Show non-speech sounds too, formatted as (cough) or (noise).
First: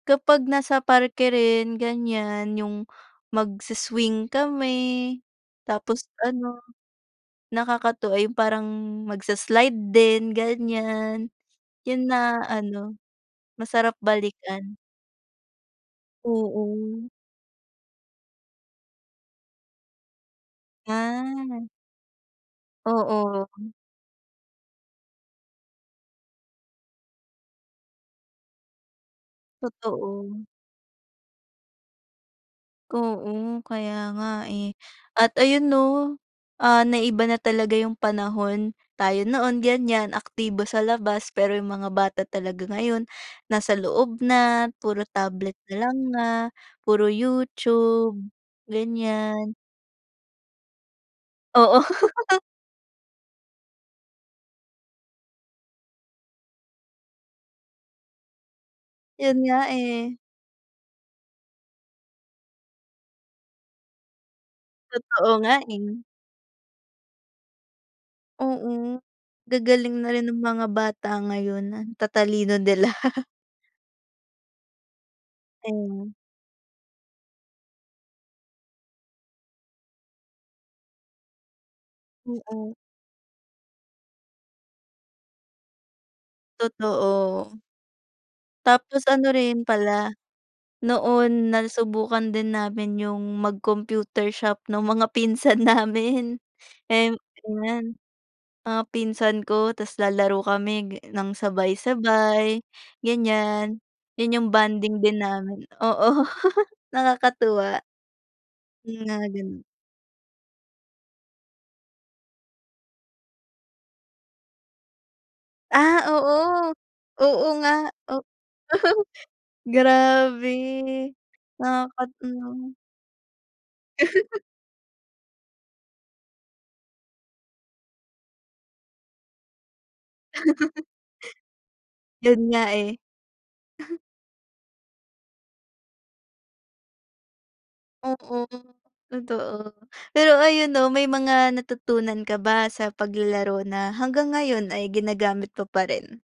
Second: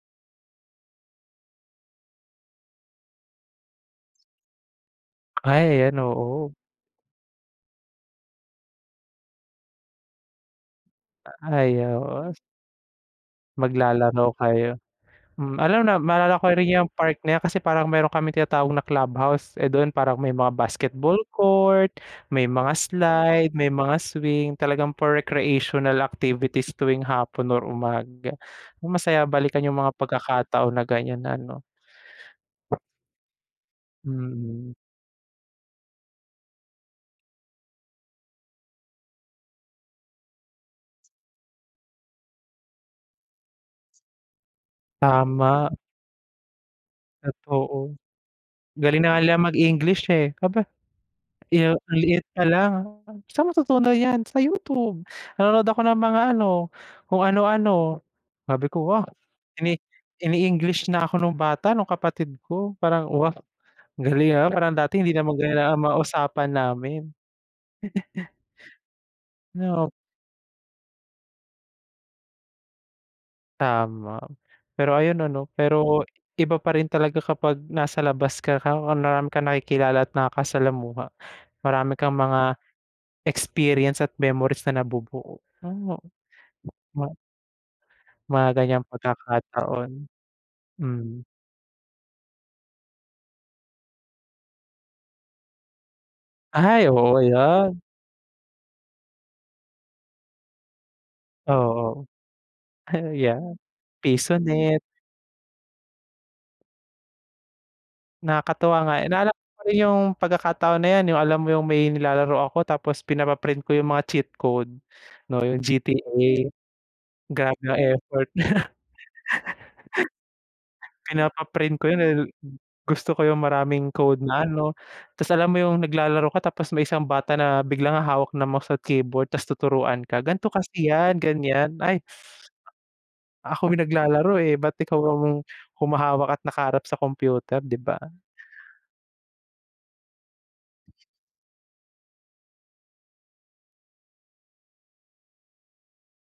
Kapag nasa parke rin ganyan yung magsi-swing kami, Ay ayan, tapos oo. ano nakakatuwa ay yung parang magsa-slide din ganyan. Yun Ayaw, oh na ano masarap Maglalaro balikan. kayo, hmm, alam na maalala ko rin yung Oo. part na yan kasi parang meron kaming tinatawag na club house, eh, doon parang may mga basketball Ah. court, may mga slide, may Oo. mga swing, talagang for recreational activities tuwing hapon or umaga. Masaya balikan yung mga Totoo. pagkakataon na ganyan na ano. Oo, kaya nga eh Mm. at ayun 'no, ah, naiba na talaga yung panahon. Tayo noon ganyan aktibo sa labas pero yung mga bata talaga ngayon, nasa loob na, puro tablet Tama. na lang nga, puro Totoo. YouTube, Galing na nga nilang ganyan. mag-English eh, aba. Yu Oo. ang liit (laughs) pa lang, "Saan mo natutunan yan? Sa YouTube. Nanonood ako ng mga ano, kung ano-ano." Sabi ko, "Wow Yun nga ini eh. ini-English na ako nung bata, nung kapatid ko." Parang wow, galing ah, parang dati hindi naman Totoo nga ganyan ang mga eh. usapan namin. (laughs) Oo, Na op gagaling na rin ng mga bata ngayon, ang tatalino nila. (laughs) Tama. Pero ayun ano, pero Ayan. iba pa rin talaga kapag nasa labas ka raw, marami kang nakikilala at nakaka-salamuha. Marami kang mga Mm. experience at memories na nabubuo, oh ah. Totoo. Mga ganyang Tapos ano rin pagkakataon. pala, Mm. noon nasubukan din namin yung mag-computer shop nung mga pinsan namin Ay eh oo, ayan. ayan. Mga pinsan ko ta's lalaro kami ga ng Oo. sabay-sabay, Ah yeah, ganyan. Yan yung Pisonet. bonding din namin, oo nakakatuwa. Nakakatuwa nga Yung eh, mga naalala ko pa ganun. rin yung pagkakataon na yan, yung alam mo yung may nilalaro ako tapos pinapa-print ko yung mga cheat code 'no yung Ah, GTA. oo, oo Grabe nga, yung o effort. (laughs) grabe (laughs) Pinapa-print ko yun eh. nakakatuwa. Gusto ko yung maraming code (laughs) na ano, tas alam mo yung naglalaro ka, tapos may isang bata na biglang hahawak ng mouse at keyboard, tas tuturuan ka, gan'to (laughs) kasi yan ganyan, ay Yun nga eh. Ako yung (chuckles) naglalaro eh ba't ikaw ang humahawak at nakaharap sa computer, 'di ba? Oo, totoo. Pero ayun 'no, may mga natutunan ka ba sa paglalaro na hanggang ngayon ay ginagamit mo pa rin?